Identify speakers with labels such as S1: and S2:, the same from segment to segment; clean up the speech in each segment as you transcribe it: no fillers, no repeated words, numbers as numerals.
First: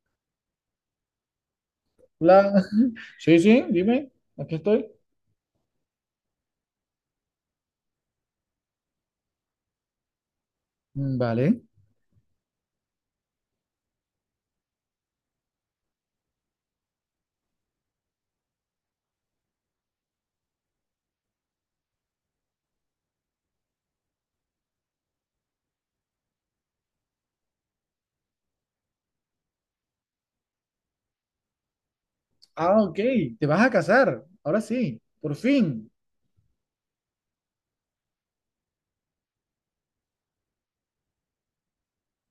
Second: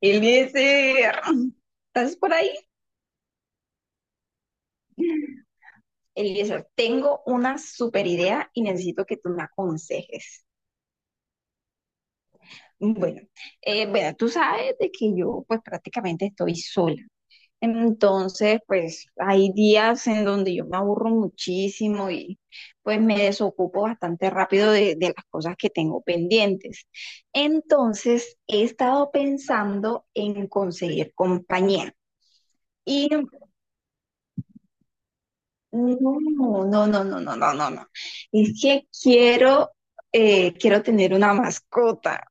S1: Eliezer, ¿estás por ahí?
S2: Hola. Sí, sí, dime, aquí estoy.
S1: Eliezer, tengo una super idea y necesito que tú me aconsejes.
S2: Mm, vale.
S1: Bueno, bueno, tú sabes de que yo pues prácticamente estoy sola. Entonces, pues hay días en donde yo me aburro muchísimo y pues me desocupo bastante rápido de las cosas que tengo pendientes. Entonces, he estado pensando en conseguir compañía.
S2: Ah, ok,
S1: Y
S2: te vas a casar, ahora sí, por fin.
S1: no, no, no, no, no, no, no, no. Es que quiero, quiero tener una mascota.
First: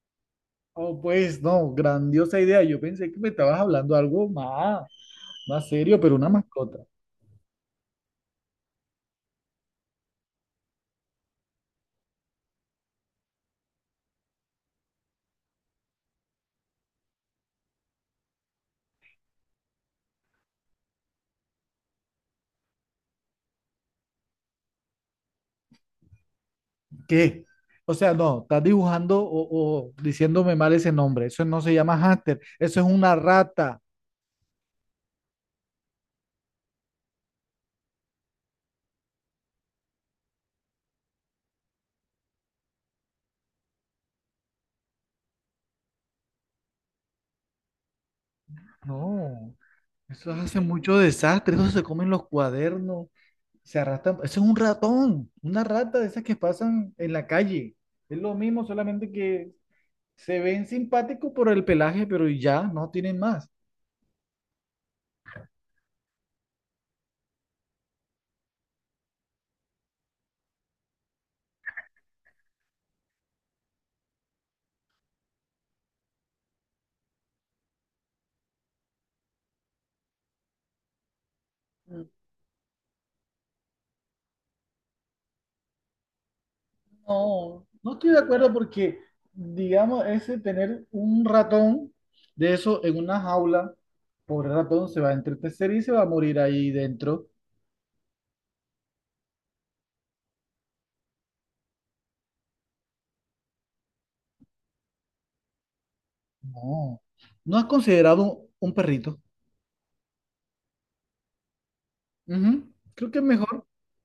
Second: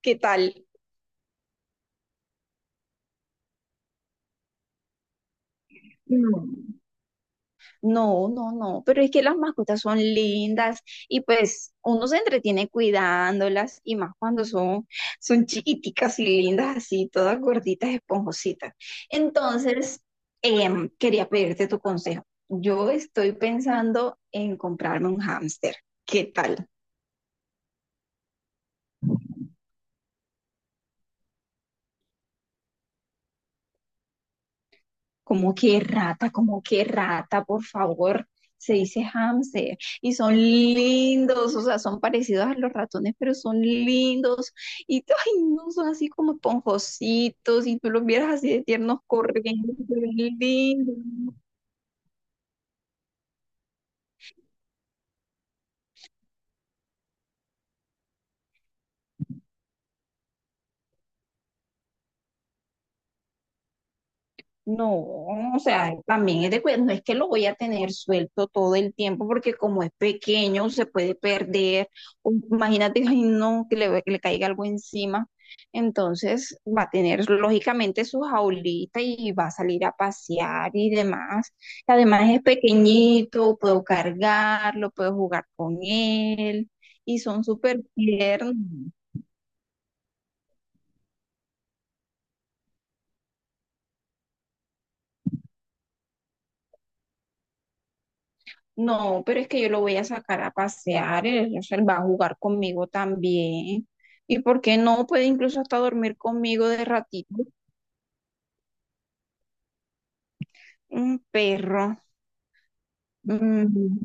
S1: ¿Qué tal?
S2: Oh, pues no, grandiosa idea. Yo pensé que me estabas hablando algo más, más serio, pero una
S1: No,
S2: mascota.
S1: no, no, no, pero es que las mascotas son lindas y pues uno se entretiene cuidándolas y más cuando son chiquiticas y lindas así, todas gorditas, esponjositas. Entonces, quería pedirte tu consejo. Yo estoy pensando en comprarme un hámster. ¿Qué tal?
S2: ¿Qué? O sea, no, estás dibujando o diciéndome mal ese nombre. Eso no se llama hámster, eso es una rata.
S1: Como que rata, por favor. Se dice hamster y son lindos, o sea, son parecidos a los ratones, pero son lindos y ay, no son así como esponjositos y tú los vieras así de tiernos
S2: No,
S1: corriendo, se ven
S2: eso hace
S1: lindos.
S2: mucho desastre, eso se come en los cuadernos. Se arrastran. Eso es un ratón, una rata de esas que pasan en la calle. Es lo mismo, solamente que se ven simpáticos por el pelaje, pero ya no tienen más.
S1: No, o sea, también es de cuidado, no es que lo voy a tener suelto todo el tiempo porque como es pequeño se puede perder, o imagínate, ay no, que le caiga algo encima, entonces va a tener lógicamente su jaulita y va a salir a pasear y demás. Además es pequeñito, puedo cargarlo, puedo jugar con él y son
S2: No,
S1: súper
S2: no estoy de
S1: tiernos.
S2: acuerdo porque, digamos, ese tener un ratón de eso en una jaula, pobre ratón, se va a entretecer y se va a morir ahí dentro.
S1: No, pero es que yo lo voy a sacar a pasear, él, o sea, él va a jugar conmigo también. ¿Y por qué no? Puede incluso hasta dormir conmigo de
S2: No,
S1: ratito.
S2: ¿no has considerado un perrito?
S1: Un perro.
S2: Ujú, creo que es mejor.
S1: Mm.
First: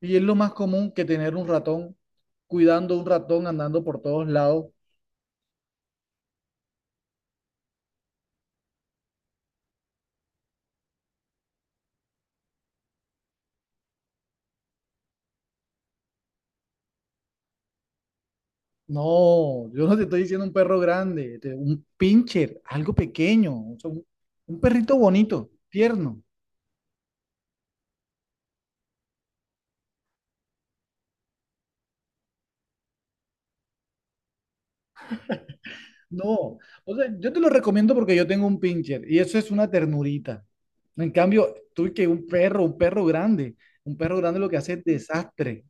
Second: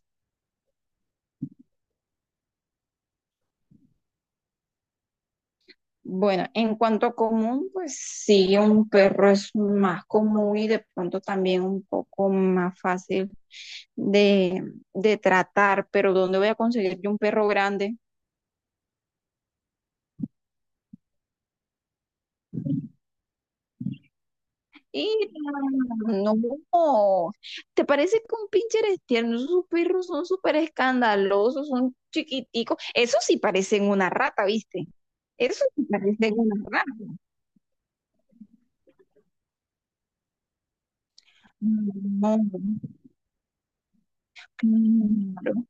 S2: Y es lo más común que tener un ratón cuidando un ratón andando por todos lados.
S1: Bueno, en cuanto a común, pues sí, un perro es más común y de pronto también un poco más fácil de, de tratar, pero ¿dónde voy a conseguir yo un perro grande?
S2: No, yo no te estoy diciendo un perro grande, un pincher, algo pequeño, o sea, un perrito
S1: Y
S2: bonito, tierno.
S1: no, ¿te parece que un pincher es tierno? Esos perros son súper escandalosos, son chiquiticos. Eso sí parecen una rata, ¿viste? Eso sí parecen una
S2: No, o sea,
S1: rata.
S2: yo te lo recomiendo porque yo tengo un pincher y eso es una ternurita. En cambio, tú que
S1: No,
S2: un perro grande lo que hace es
S1: claro.
S2: desastre.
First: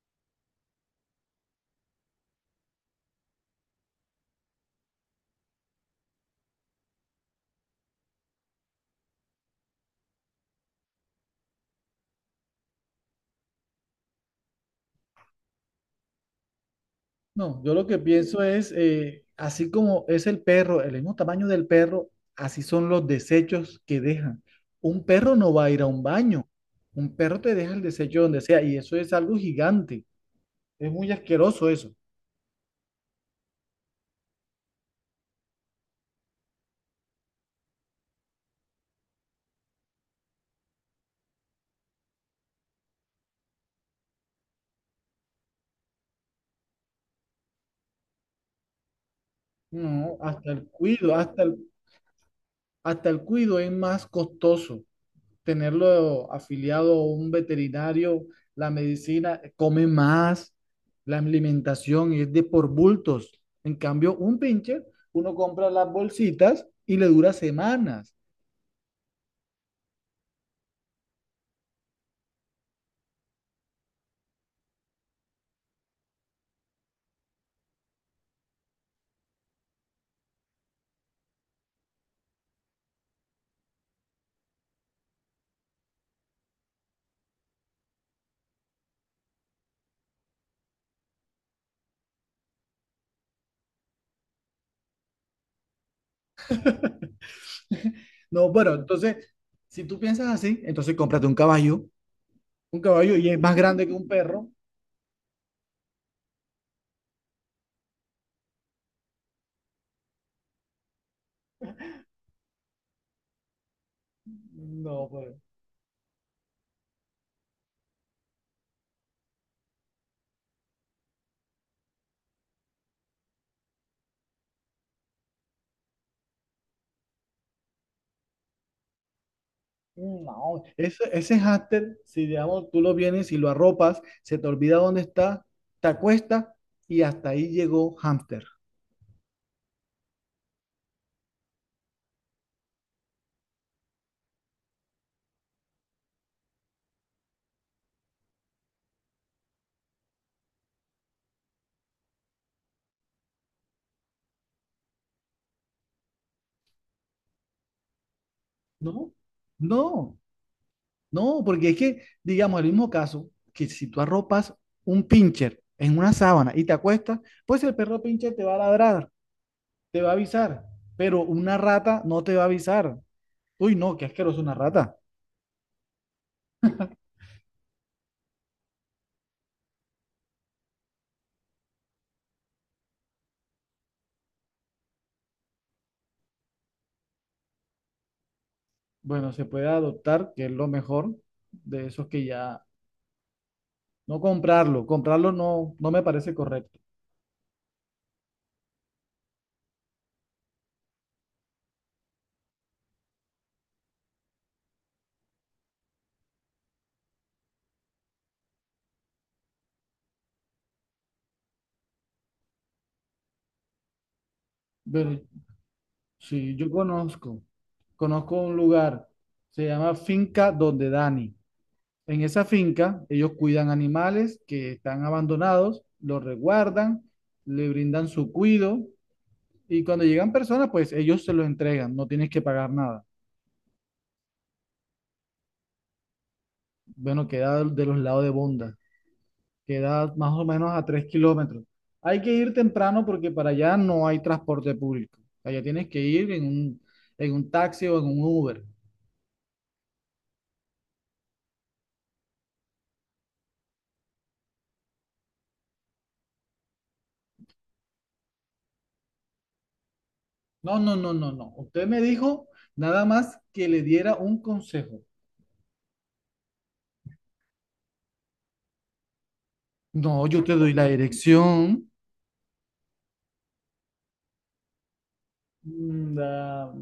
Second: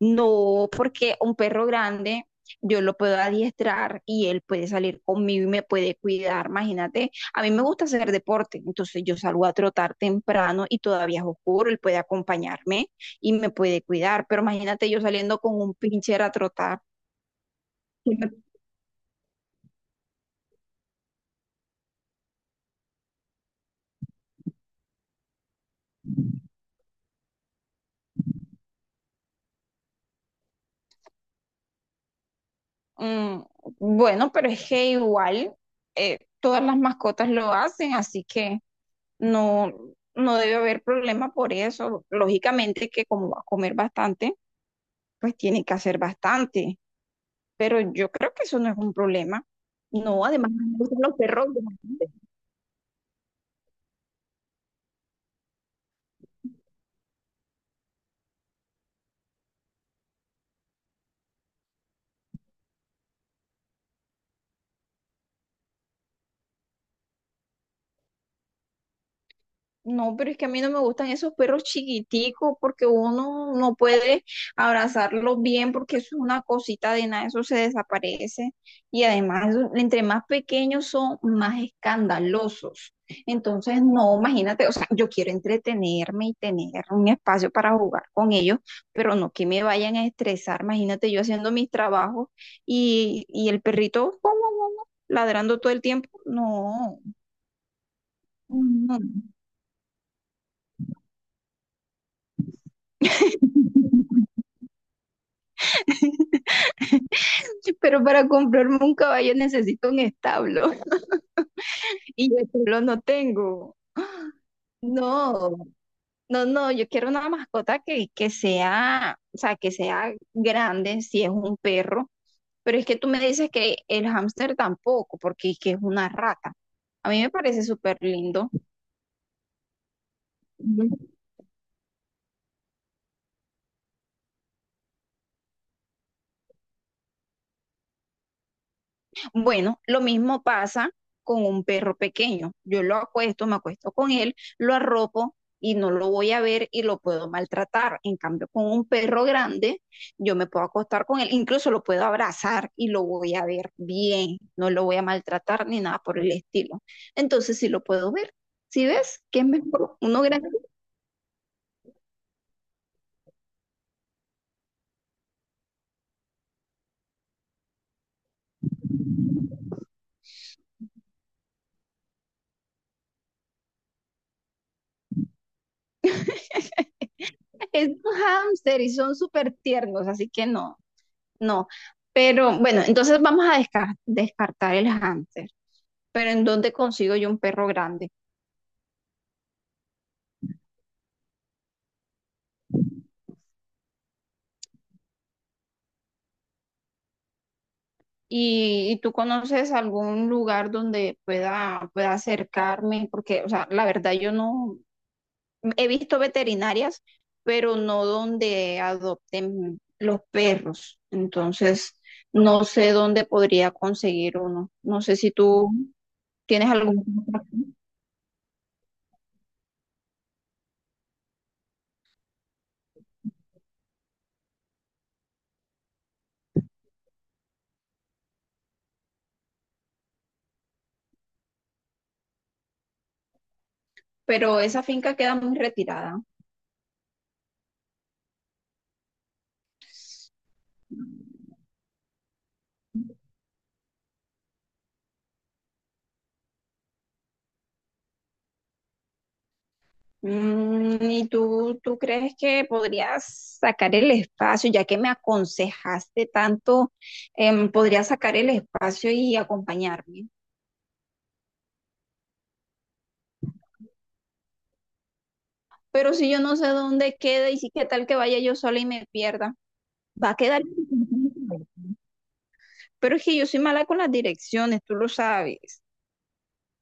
S1: No, porque un perro grande yo lo puedo adiestrar y él puede salir conmigo y me puede cuidar. Imagínate, a mí me gusta hacer deporte, entonces yo salgo a trotar temprano y todavía es oscuro, él puede acompañarme y me puede cuidar, pero imagínate yo saliendo con un pincher a trotar.
S2: No, yo lo que
S1: que me-
S2: pienso es, así como es el perro, el mismo tamaño del perro, así son los desechos que dejan. Un perro no va a ir a un baño, un perro te deja el desecho donde sea y eso es algo gigante, es muy asqueroso eso.
S1: Mm, bueno, pero es que igual todas las mascotas lo hacen, así que no, no debe haber problema por eso. Lógicamente que como va a comer bastante. Pues tiene que hacer bastante, pero yo creo que eso no es un problema.
S2: No,
S1: No, además
S2: hasta
S1: a
S2: el
S1: mí me gustan
S2: cuido,
S1: los perros bastante.
S2: hasta el cuido es más costoso. Tenerlo afiliado a un veterinario, la medicina, come más, la alimentación es de por bultos. En cambio, un pincher, uno compra las bolsitas y le dura semanas.
S1: No, pero es que a mí no me gustan esos perros chiquiticos porque uno no puede abrazarlos bien porque eso es una cosita de nada, eso se desaparece. Y además, entre más pequeños son, más escandalosos. Entonces, no, imagínate, o sea, yo quiero entretenerme y tener un espacio para jugar con ellos, pero no que me vayan a estresar. Imagínate yo haciendo mis trabajos y el perrito guau, guau, guau, guau, ladrando todo el tiempo. No,
S2: No, bueno,
S1: no, no.
S2: entonces, si tú piensas así, entonces cómprate un caballo y es más grande que un perro.
S1: Pero para comprarme un caballo necesito un establo y yo solo no tengo.
S2: No, pues,
S1: No, no, no, yo quiero una mascota que sea, o sea, que sea grande si es un perro, pero es que tú me dices que el hámster tampoco, porque es que es una rata. A mí me parece súper lindo.
S2: no. Ese hámster, si digamos, tú lo vienes y lo arropas, se te olvida dónde está, te acuestas y hasta ahí llegó hámster.
S1: Bueno, lo mismo pasa con un perro pequeño. Yo lo acuesto, me acuesto con él, lo arropo y no lo voy a ver y lo puedo maltratar. En cambio, con un perro grande, yo me puedo acostar con él, incluso lo puedo abrazar y lo voy a ver bien, no lo voy a maltratar ni nada por el estilo. Entonces, sí lo puedo ver. ¿Sí
S2: No,
S1: ves? ¿Qué es mejor?
S2: no,
S1: Uno grande.
S2: no, porque es que, digamos, el mismo caso, que si tú arropas un pincher en una sábana y te acuestas, pues el perro pincher te va a ladrar, te va a avisar, pero una rata no te va a avisar. Uy, no, qué asqueroso una rata.
S1: Es un hámster y son súper tiernos, así que no, no. Pero bueno, entonces vamos a descartar el hámster. Pero ¿en dónde consigo yo un perro grande?
S2: Bueno, se puede adoptar, que es lo mejor de esos que ya, no comprarlo, comprarlo no, no me parece correcto.
S1: Y tú conoces algún lugar donde pueda acercarme? Porque, o sea, la verdad yo no he visto veterinarias, pero no donde adopten los perros. Entonces, no sé dónde podría conseguir uno. No sé
S2: Pero
S1: si tú
S2: sí,
S1: tienes
S2: yo
S1: algún
S2: conozco,
S1: contacto,
S2: conozco un lugar, se llama Finca Donde Dani. En esa finca, ellos cuidan animales que están abandonados, los resguardan, le brindan su cuido y cuando llegan personas, pues ellos se los entregan, no tienes que pagar nada.
S1: pero esa finca queda muy retirada.
S2: Bueno, queda de los lados de Bonda, queda más o menos a 3 kilómetros. Hay que ir temprano porque para allá no hay transporte público. Allá tienes que ir en en un taxi o en un Uber.
S1: Mm, ¿y tú crees que podrías sacar el espacio, ya que me aconsejaste tanto, podrías sacar el espacio y acompañarme?
S2: No, no, no, no, no. Usted me dijo nada más que le diera un consejo.
S1: Pero si yo no sé dónde queda y si qué tal que vaya yo sola y me pierda,
S2: No,
S1: va a
S2: yo te
S1: quedar.
S2: doy la dirección.
S1: Pero es que yo soy mala con las direcciones, tú lo sabes.
S2: Mm,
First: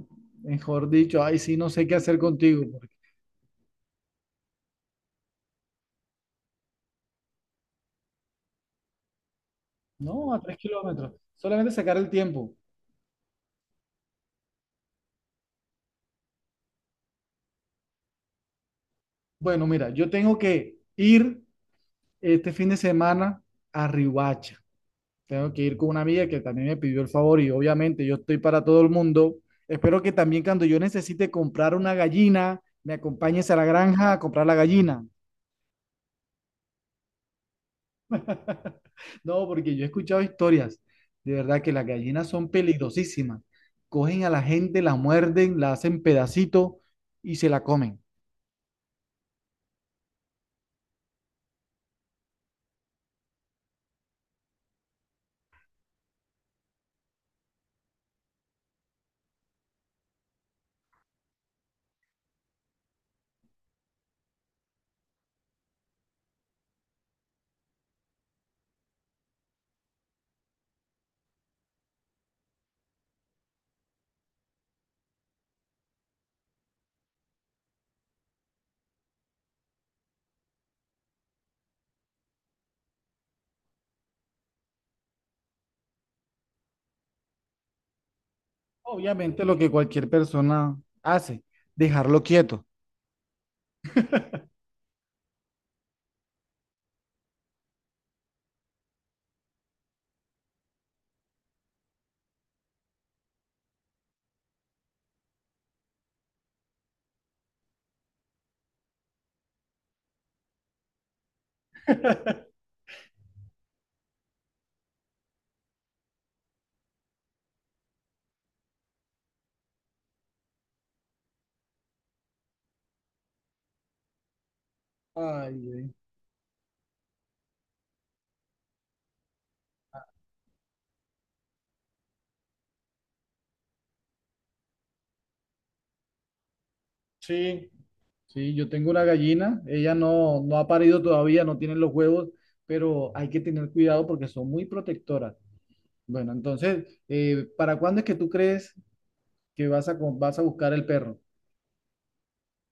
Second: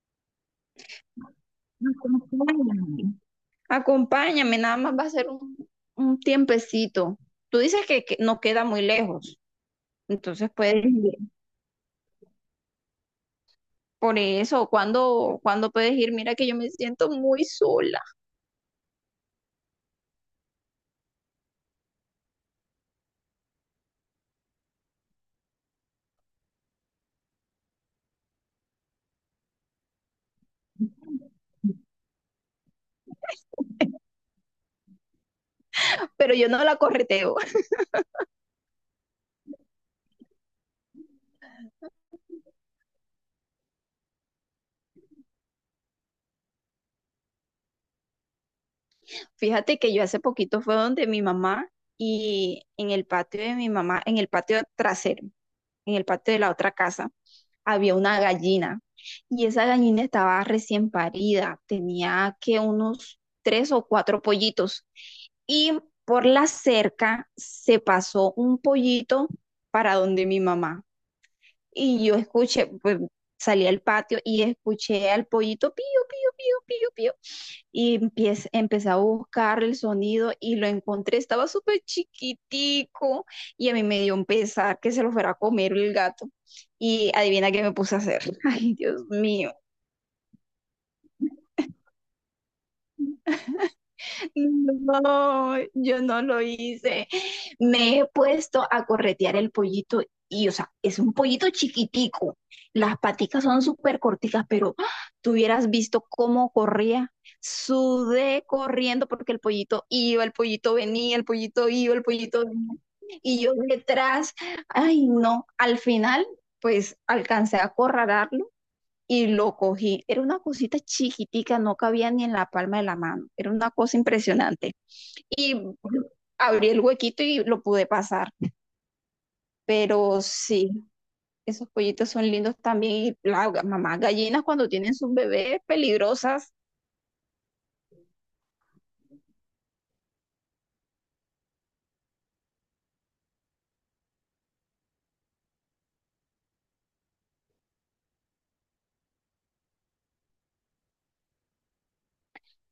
S2: mejor dicho, ay, sí, no sé qué hacer contigo. Porque...
S1: Acompáñame. Acompáñame, nada más va a ser un tiempecito. Tú dices que no queda muy lejos,
S2: no, a
S1: entonces
S2: tres
S1: puedes.
S2: kilómetros. Solamente sacar el tiempo.
S1: Por eso, cuando puedes ir, mira que yo me siento muy sola,
S2: Bueno, mira, yo tengo que ir este fin de semana a Riohacha. Tengo que ir con una amiga que también me pidió el favor y obviamente yo estoy para todo el mundo. Espero que también cuando yo necesite comprar una gallina, me acompañes a la granja a comprar la gallina.
S1: pero yo no la correteo.
S2: No, porque yo he escuchado historias, de verdad que las gallinas son peligrosísimas. Cogen a la gente, la muerden, la hacen pedacito y se la comen.
S1: Fíjate que yo hace poquito fue donde mi mamá y en el patio de mi mamá, en el patio trasero, en el patio de la otra casa, había una gallina y esa gallina estaba recién parida, tenía que unos tres o cuatro pollitos y por la cerca se pasó un pollito para donde mi mamá. Y yo escuché, pues salí al patio y escuché al pollito pío, pío, pío, pío, pío. Y empiez empecé a buscar el sonido y lo encontré. Estaba súper chiquitico y a mí me dio un pesar que se lo fuera a comer el gato. Y adivina qué me puse a hacer. Ay, Dios
S2: Obviamente
S1: mío.
S2: lo que cualquier persona hace, dejarlo quieto.
S1: No, yo no lo hice. Me he puesto a corretear el pollito y, o sea, es un pollito chiquitico. Las paticas son súper corticas, pero ¡ah! Tú hubieras visto cómo corría. Sudé corriendo porque el pollito iba, el pollito venía, el pollito iba, el pollito venía. Y yo detrás, ay no, al final pues alcancé a acorralarlo y lo cogí. Era una cosita chiquitica, no cabía ni en la palma de la mano. Era una cosa impresionante.
S2: Ay,
S1: Y
S2: güey.
S1: abrí el huequito y lo pude pasar. Pero sí, esos pollitos son lindos también. Y las mamás gallinas cuando tienen sus bebés peligrosas,
S2: Sí, sí, yo tengo una gallina, ella no, no ha parido todavía, no tiene los huevos, pero hay que tener cuidado porque son muy protectoras. Bueno, entonces, ¿para cuándo es que tú crees que vas a, vas a buscar el perro?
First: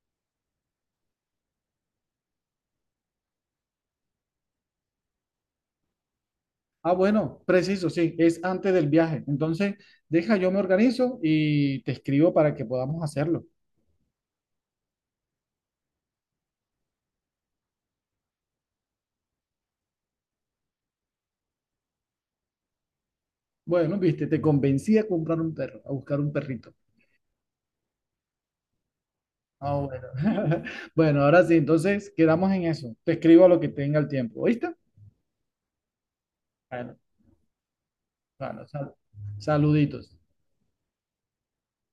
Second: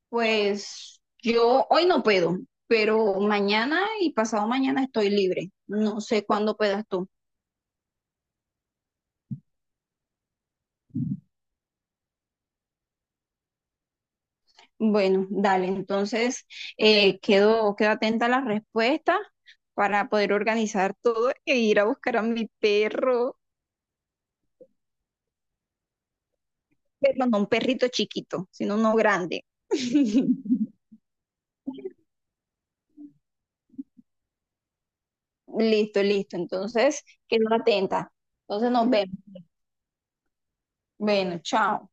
S1: pues yo hoy no puedo, pero mañana y pasado mañana estoy libre. No sé cuándo puedas
S2: Ah,
S1: tú.
S2: bueno, preciso, sí, es antes del viaje. Entonces, deja, yo me organizo y te escribo para que podamos hacerlo.
S1: Bueno, dale, entonces quedo atenta a las respuestas para poder organizar todo e ir a buscar a mi perro,
S2: Bueno, viste, te convencí a comprar un perro, a buscar un perrito.
S1: pero no un perrito chiquito, sino uno grande.
S2: Ah, bueno. Bueno, ahora sí, entonces quedamos en eso. Te escribo a lo que tenga el tiempo, ¿oíste?
S1: Listo, listo,
S2: Bueno,
S1: entonces quedo atenta.
S2: bueno,
S1: Entonces nos vemos.
S2: saluditos.
S1: Bueno, chao.